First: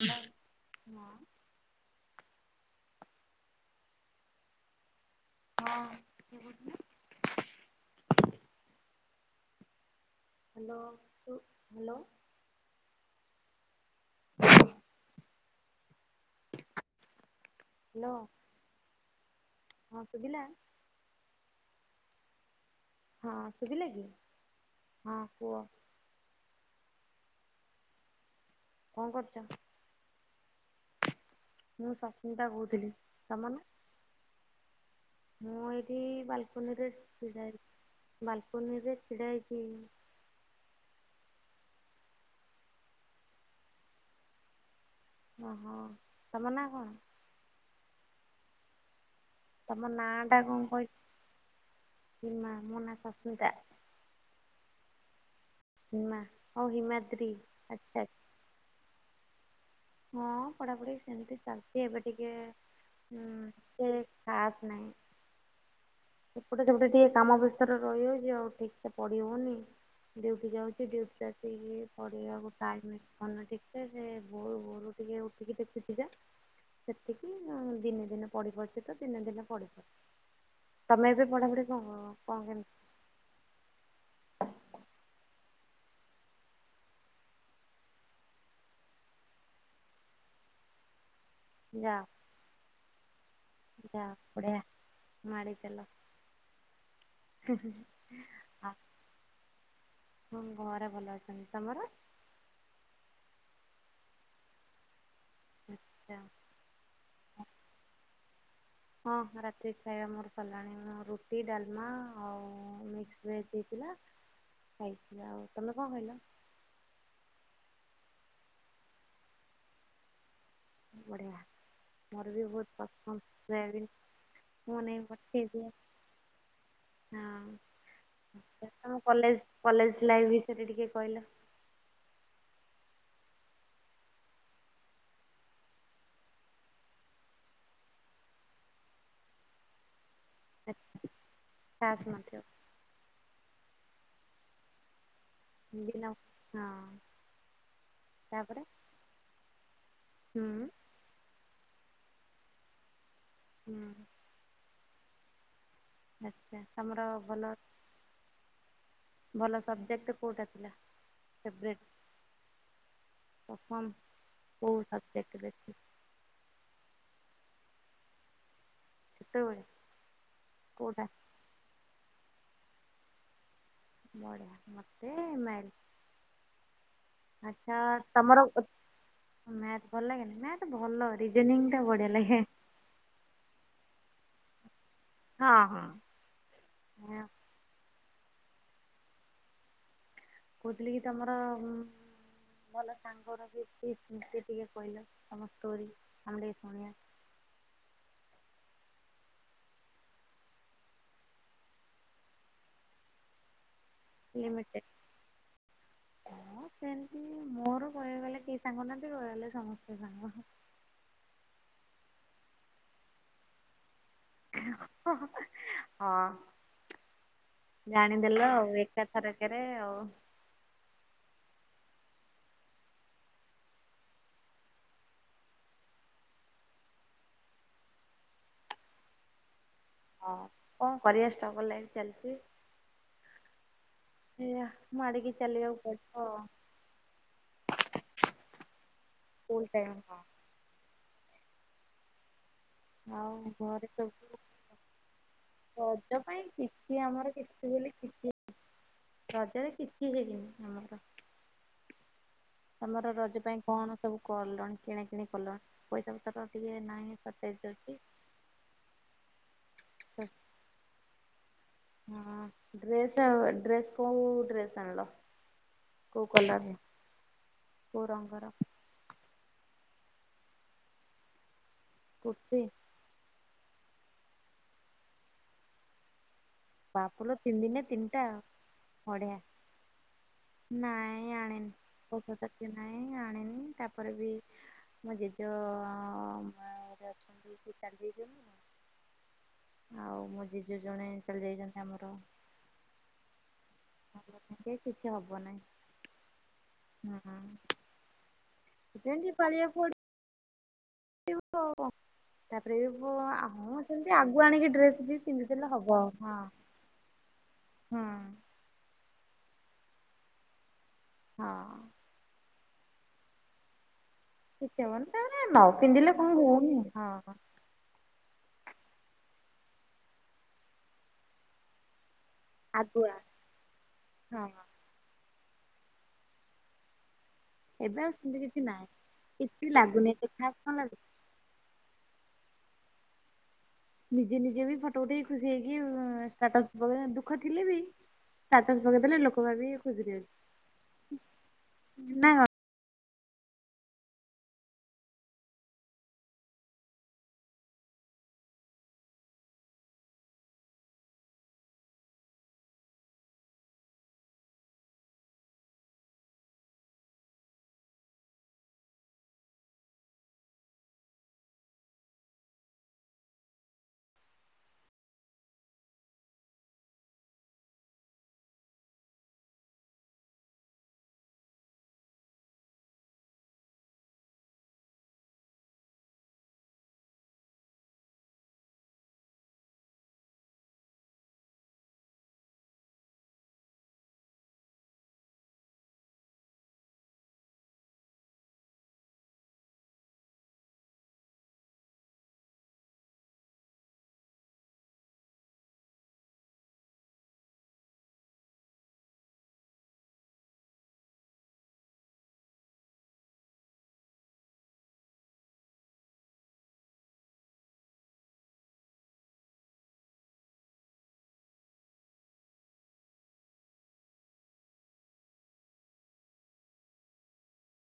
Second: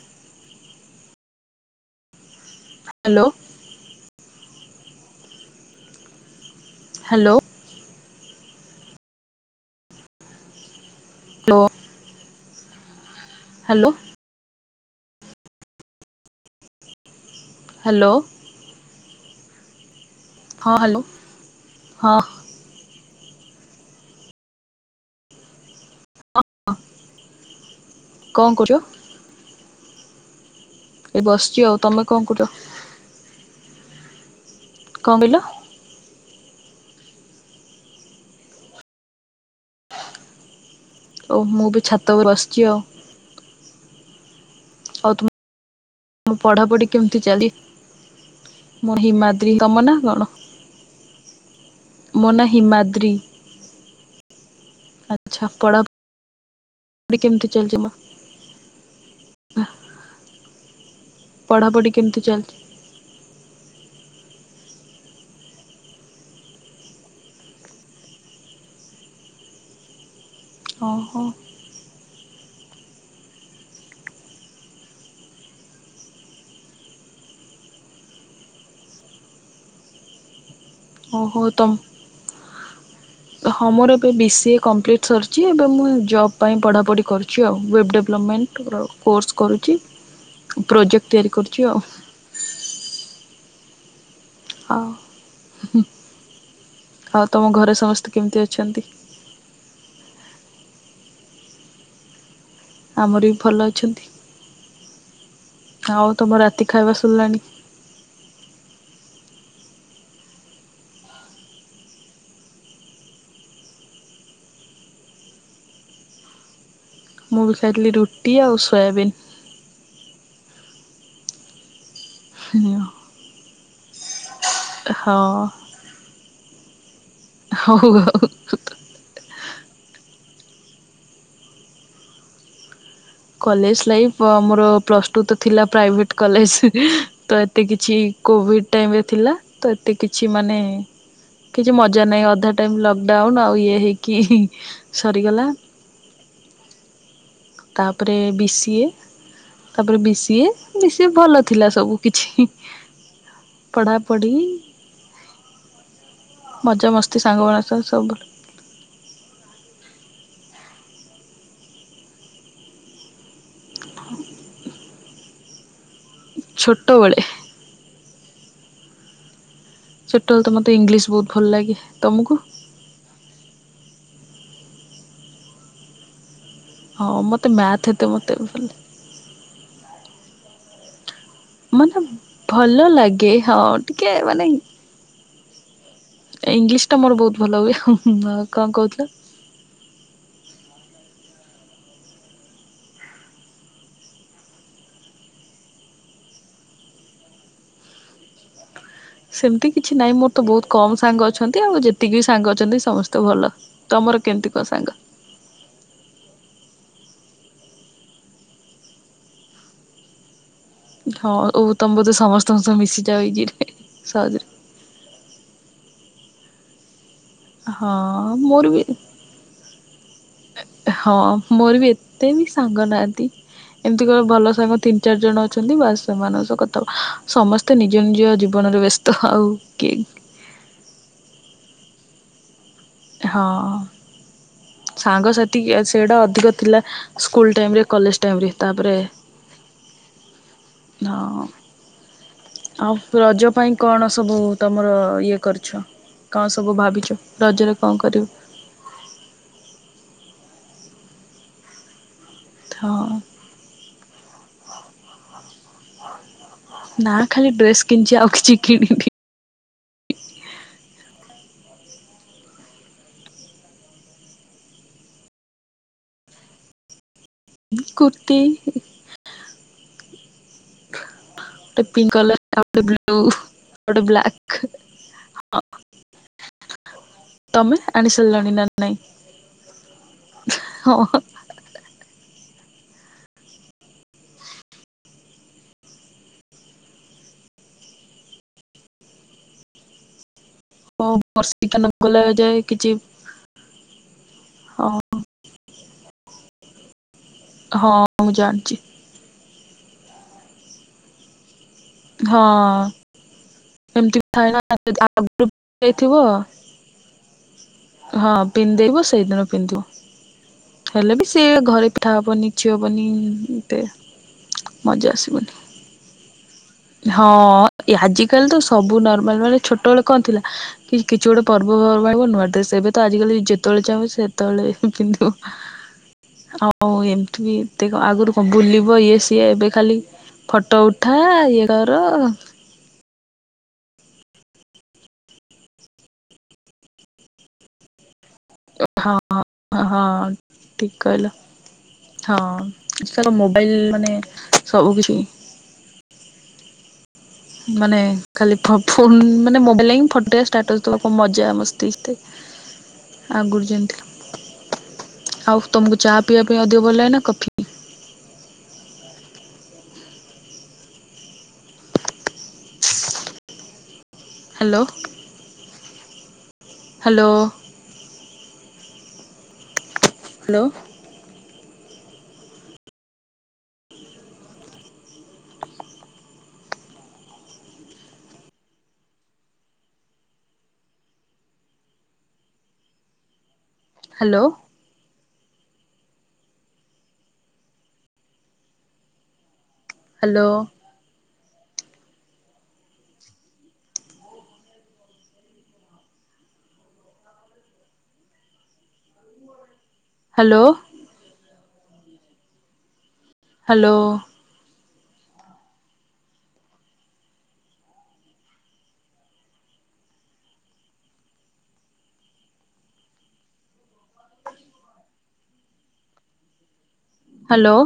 [unintelligible] ହଁ, ହ୍ୟାଲୋ। ହଁ, କିଏ କହୁଥିଲେ? ହାଲୋ। ହ୍ୟାଲୋ। ତୁ ହ୍ୟୋଲୋ। ହାଲୋ। ହାଲୋ। [unintelligible] ହ୍ୟାଲୋ, ହଁ ଶୁବିଲା? ହଁ ହାଲୋ? ହଁ, ହଁ ଶୁଭିଲା କି? ହଁ କୁହ? କଣ କରୁଚୁ? କଣ କରୁଚ? ଏ ବସିଚି ଆଉ। ମୁଁ ତମେ କଣ ସସ୍ମିତା କରୁଚ? କହୁଥିଲି ତମ ନାଁ? କଣ କହିଲ? ମୁଁ ଏଇଠି ବାଲକୁନିରେ ଛିଡ଼ା ବାଲକୁନିରେ ଛିଡ଼ା ହେଇଛି। ଓ ମୁଁ ବି ଛାତ ଉପରେ ବସିଛି ଆଉ। ହଁ, ହଁ। ମୁଁ ପଢାପଢି କେମିତି ଚାଲି ମୋ ହିମାଦ [unintelligible] ତମ ନାଁ କଣ? ମୋ ନା ହିମା ନାଁ ହିମାଦ୍ରି। ସସ୍ମିତା ଆଚ୍ଛା, ପଢ [unintelligible] ନାଁ ଓ ହିମା ହିମାଦ୍ରି ଆଚ୍ଛା ଆଚ୍ଛା। [unintelligible] ହଁ ପଢାପଢି ସେମିତି ଚାଲିଛି। ପଢ଼ାପଢ଼ି ଏବେ କେମିତି ଟିକେ ଚାଲିଛି ଉଁ ଏତେ ଖାସ୍ ନାହିଁ। ଏପଟେ, ସେପଟେ ଟିକେ କାମ ବ୍ୟସ୍ତ ରେ ରହିହଉଛି ଆଉ ଠିକ୍ ସେ ପଢି ହଉନି। ଡିଉଟି ଯାଉଛି, ଡିଉଟି ଓହୋ ରୁ ଆସିକିରି ପଢ଼ିବାକୁ ଟାଇମ ଟାଇମ୍ ହଉନି ଠିକ୍ ସେ ଯେ ଭୋରୁ ଭୋରୁ ଟିକେ ଉଠିକି ଦେଖୁଛି ଯା। ସେତିକି ନାଁ ଦିନେ ଦିନେ ପଢି ପାରୁଛି, ତ ଦିନେ ଦିନେ ପଢି ପାରୁନି। ତମେ ଏବେ ଓହୋ ପଢାପଢି ତମ କଣ, କଣ କେମିତି? ହଁ ମୋର ଏବେ ବି ସିଏ କମ୍ପ୍ଲିଟ୍ ସରିଛି। ଏବେ ମୁଁ ଜବ୍ ପାଇଁ ପଢ଼ାପଢ଼ି କରୁଛି ଆଉ। ୱେବ୍ ଡେଭଲପମେଣ୍ଟ ଟପ କୋର୍ସ କରୁଛି, ପ୍ରୋଜେକ୍ଟ ତିଆରି କରୁଛି ଆଉ। ଯା ବଢିଆ ଆଉ ମାଡିଚାଲ। ଆଉ ତମ ହୁଁ ହୁଁ ଘରେ ସମସ୍ତେ କେମିତି ଆ ଅଛନ୍ତି? ହଁ ଘରେ ଭଲ ଅଛନ୍ତି ତମର? ଆମର ବି ଭଲ ଅଛନ୍ତି ଆଚ୍ଛା। ଆଉ ତମ ରାତି ଖାଇବା ସରିଲାଣି? ହିଁ ହଁ ରାତି ଖାଇବା ମୋର ସରିଲାଣି ମୋ ରୁଟି ଡାଲମା ଆଉ ମିକ୍ସ୍ ଭେଜ୍ ହେଇଥିଲା ଖାଇଥିଲି ଆଉ ତମେ କଣ ଖାଇଲ? ମୁଁ ବି ଖାଇଥିଲି ରୁଟି ଆଉ ସୋୟାବିନ୍। ବଢିଆ ମୋର ବି ବହୁତ ହଁ ପସନ୍ଦ ସୋୟାବିନ। ମୋ ନାଗି ପଠେଇ ହଉ ଦିଅ ଆଉ। ହଁ। ତମ କଲେଜ୍ କଲେଜ୍ ଲାଇଫ୍ ବିଷୟରେ ଟିକେ କହିଲ? କଲେଜ ଲାଇଫ୍ ଅ ମୋର ପ୍ଲସ ଟୁ ତ ଥିଲା ପ୍ରାଇଭେଟ କଲେଜ ତ ଏତେ କିଛି କୋଭିଡ଼୍ ଟାଇମିଂ ଥିଲା। ତ ଏତେ କିଛି ମାନେ କିଛି ଖାସ୍ ମଜା ନାହିଁ ନଥିବ। ଅଧା ଟାଇମ୍ ଲକଡାଉନ୍ ଆଉ ଇଏ ହେଇକି ହିଁ ସରିଗଲା। ପିଘଂ‌ନ ହଁ ତାପରେ ବି ତାପରେ ସି ଏ ତାପରେ ବି ସି ହୁଁ ଏ ବିି ସେ ଭଲ ଥିଲା ସବୁ କିିଛି। ହୁଁ। ପଢ଼ାପଢ଼ି ଆଛା ତମର ମଜାମସ୍ତି ଭଲ ସାଙ୍ଗମାନଙ୍କ ସହ ସବୁବେଳେ ଭଲ ସବଜେକ୍ଟ କୋଉଟା ଥିଲା ଫେବ୍ରେଟ୍? ପପମ୍ କୋଉ ଶବଜେକଟ ଛୋଟବଳେ ଛୁଟବେଳେ ଛୋଟଳେ ତ ମତେ ଇଂଲିଶ ବହୁତ୍ ଭଲ ଲାଗେ। ତମକୁ? ବଢିଆ ମତେ ଏମ୍ ଆଇଲ୍ ହଁ ମୋତେ ଆଛା ମ୍ୟାଥ୍ ଏତେ ମୋତେ ତମର ଭଲ ଉ ମ୍ୟାଥ୍ ଭଲ ଲାଗେନି ମ୍ୟାଥ୍ ଭଲ ରିଜନିଂ ଟା ମାନେ ବଢିଆ ଲାଗେ। ଭଲ ଲାଗେ ହଁ ଟିକେ ମାନେ ହଁ ହଁ। ଇଂଲିଶ ଟା ମୋର ବହୁତ୍ ଭଲ ହୁଏ ହୁଁ ହୁଁ କଣ କହୁଥିଲ? କହୁଥିଲି କି ତମର ଉଁ ଭଲ ସାଙ୍ଗର ବିତି [unintelligible] ଟିକେ କହିଲ ତମ ଷ୍ଟୋରି ଆମେ ଟେ ଶୁଣିବା? ସେମିତି କିଛି ନାହିଁ ମୋର ତ ବହୁତ୍ କମ୍ ସାଙ୍ଗ ଅଛନ୍ତି। ଆଉ ଯେତିକି ବି ସାଙ୍ଗ ଅଛନ୍ତି ସମସ୍ତେ ଭଲ। ତମର କେମିତି କଣ ସାଙ୍ଗ? ଲିମିଟେଡ଼ ହଁ ସେମତି ମୋର କହିବାଗଲେ କେହି ସାଙ୍ଗ ନାହାନ୍ତି କହିଆଗଲେ ସମସ୍ତେ ସାଙ୍ଗ। ହଁ ଓ ତମ ବୋଧେ ସମସ୍ତଙ୍କ ସହ ମିଶିଯାଉ ଇଜି ରେ ସହଜ ରେ। ହୋଓ ହଁ ହଁ ଜାଣିଦେଲ ମୋର ଆଉ ବି ଏକାଥରକରେ ଆଉ। ହଁ ମୋର ବି ଏତେ ବି ସାଙ୍ଗ ନାହାଁନ୍ତି। ଏମିତି କ ଭଲ ସାଙ୍ଗ ତିନି ଚାରି ଜଣ ଅଛନ୍ତି ବାସ୍ ସେମାନଙ୍କ ସହ କଥା ସମସ୍ତେ ନିଜ ନିଜ ଜୀବନରେ ବ୍ୟସ୍ ତ ଆଉକେ ହଁ କଣ କରିବା ଷ୍ଟଗଲ ଲାଇଫ୍ ଚାଲିଚି। ହଁ ଏଇଆ ମାଡିକି ସାଙ୍ଗସାଥି ଚାଲିବାକୁ ପଡିବ ସେଇଟା ଆଉ। ଅଧିକ ଥିଲା ସ୍କୁଲ୍ ଟାଇମ୍ ରେ କଲେଜ ଟାଇମ୍ ରେ ତାପରେ ସ୍କୁଲ୍ ଟାଇମ୍ ହଁ। ହଁ। ଆଉ ରଜ ପାଇଁ ଘରେ କଣ ସବୁ ତମର ଇଏ କରିଛ? ରଜ କଣ ପାଇଁ ସବୁ କିଛି ଭାବିଛ ଆମର କିଛି ରଜରେ କଣ ବୋଲି କରିବୁ କିଛି [inaudible] ରଜରେ କିଛି ହେଇନି ଆମର। ତମର ହଁ ଏଥର ରଜ ପାଇଁ କଣ ସବୁ କଲଣି କିଣା କିିଣି କଲଣି? ପଇସା ପତର ଟିକେ ନାହିଁ ସଟେଜ୍ ହଉଛି। କିଛି ଆଉ କିଛି ହୁଁ ହୁଁ ହୁଁ। କ ହଁ ଡ୍ରେସ୍ ଆଉ ଡ୍ରେସ୍ କୋଉ ଡ୍ରେସ୍ ଆଣିଲ? କୋଉ କଲର୍ ର? ଏଇ କୁୁର୍ତି [inaudible] ଗୋଟେ ପିଙ୍କ୍ କଲର୍ ଆଉ କୁର୍ତ୍ତି ଗୋଟେ ବ୍ଲୁ ଆଉ ଗୋଟେ ବ୍ଲାକ୍ ହଁ। ପାପୁଲର ତିନି ଦିନେ ତିନିଟା ନା ନାଇଁ ବଢିଆ। ହଁ ନାଇଁ ଆଣିନି ପସନ୍ଦ କି ନାଇଁ ଆଣିନି ତାପରେ ବି ମୋ ଜେଜେର ମାଆ ଏବେ ଅଛନ୍ତି କି ଚାଲି ଯାଇଛନ୍ତି ମୁଁ ଆଉ ମୋ ଜେଜେ ଜଣେ ଚାଲି ବର୍ଷିକା ଯାଇଛନ୍ତି ନ ଆମର ଗଲା ଯାଏ କିଛି ପର୍ବ ପର୍ବାଣୀ ହଁ କିଛି ହବ ହବାର ନାହଁ ହୁଁ ହୁଁ। ହଁ ମୁଁ ଜାଣିଛି। ସେନ୍ତି ପାଳିଆକୁ ପଡ଼ି ବ ଆଉ କଁ ହଁ ତାପରେ ବି ମୋ ଆ ହଁ ସେମିତି ଏମିତି ଆଗୁଆ ଥାଏ ନା ଆଣିକି ଡ୍ରେସ୍ ବି ଆଗରୁ ପିନ୍ଧିଦେଲେ ହବ ଯାଇଥିବ ହଁ। ହଁ ପିନ୍ଧିଦେବୁ ସେଇଦିନ ପିନ୍ଧିବୁ ହେଲେ ବି ସେଇ ହଁ ଘରେ ପି ପିଠା ହବନି କିଛି ହବନି ଗୋଟେ। ଫିଟେଇ ହବନି ତା ମାନେ ନ ପିନ୍ଧିଲେ କଣ ହଉନି କି ହଁଁ। ଏ ଆଜିକାଲି ତ ସବୁ ନର୍ମାଲ୍ ମାନେ ଛୋଟ ବେଳେ କଣ ଥିଲା କି କିଛି ଗୋଟେ ପର୍ବ ପର୍ବାଣୀ ହବ ନୂଆ ତ ସେବେ ତ ଆଗୁଆ ଆଜିକାଲି ଯେତେବେଳେ ଚାହିଁବେ ହଁ ସେତେବେଳେ ପି ପିନ୍ଧୁ ଆଉ ଏମିତି ବି କେତେ ଏବେ କଁ ଆଉ ଆଗରୁ ସେମିତି କଣ କିଛି ନାହିଁ ବୁଲିବ ଇଏ ସିଏ ଏବେ କିଛି ଖାଲି ଲାଗୁନି ଏତେ ଖାସ କଣ ଫଟୋ ଲାଗୁଛି ଉଠା ଇଏ କର। ନିଜେ ନିଜେ ବି ଫଟୋ ଉଠେଇ ଖୁସି ହେଇକି ଉଁ ଷ୍ଟାଟସ୍ ଦଉ ଦୁଃଖ ଥିଲେ ବି ଷ୍ଟାଟସ୍ ପକେଇ ହଁ ଦେଲେ ଲୋକ ଭାବିବେ ଇଏ ହଁ ଖୁସିରେ ଅଛି ନା କଁ? ଏଥରକ ମୋବାଇଲ୍ ମାନେ ସବୁ କିଛି। ମାନେ ଖାଲି ଫୋ ଫୋନ୍ ମାନେ ମୋବାଇଲ୍ ରେ ହିଁ ଫଟୋ ଷ୍ଟାଟସ୍ ଦବାକୁ ମଜା ମସ୍ତି ଯେତେ ଆଗରୁ ଯେମିତି ଆଉ ତମକୁ ଚା ପିଇବା ପାଇଁ ଅଧିକ ଭଲ ଲାଗେ ନା coffee? Hello. Hello. Hello. Hello. Hello. Hello. Hello. Hello.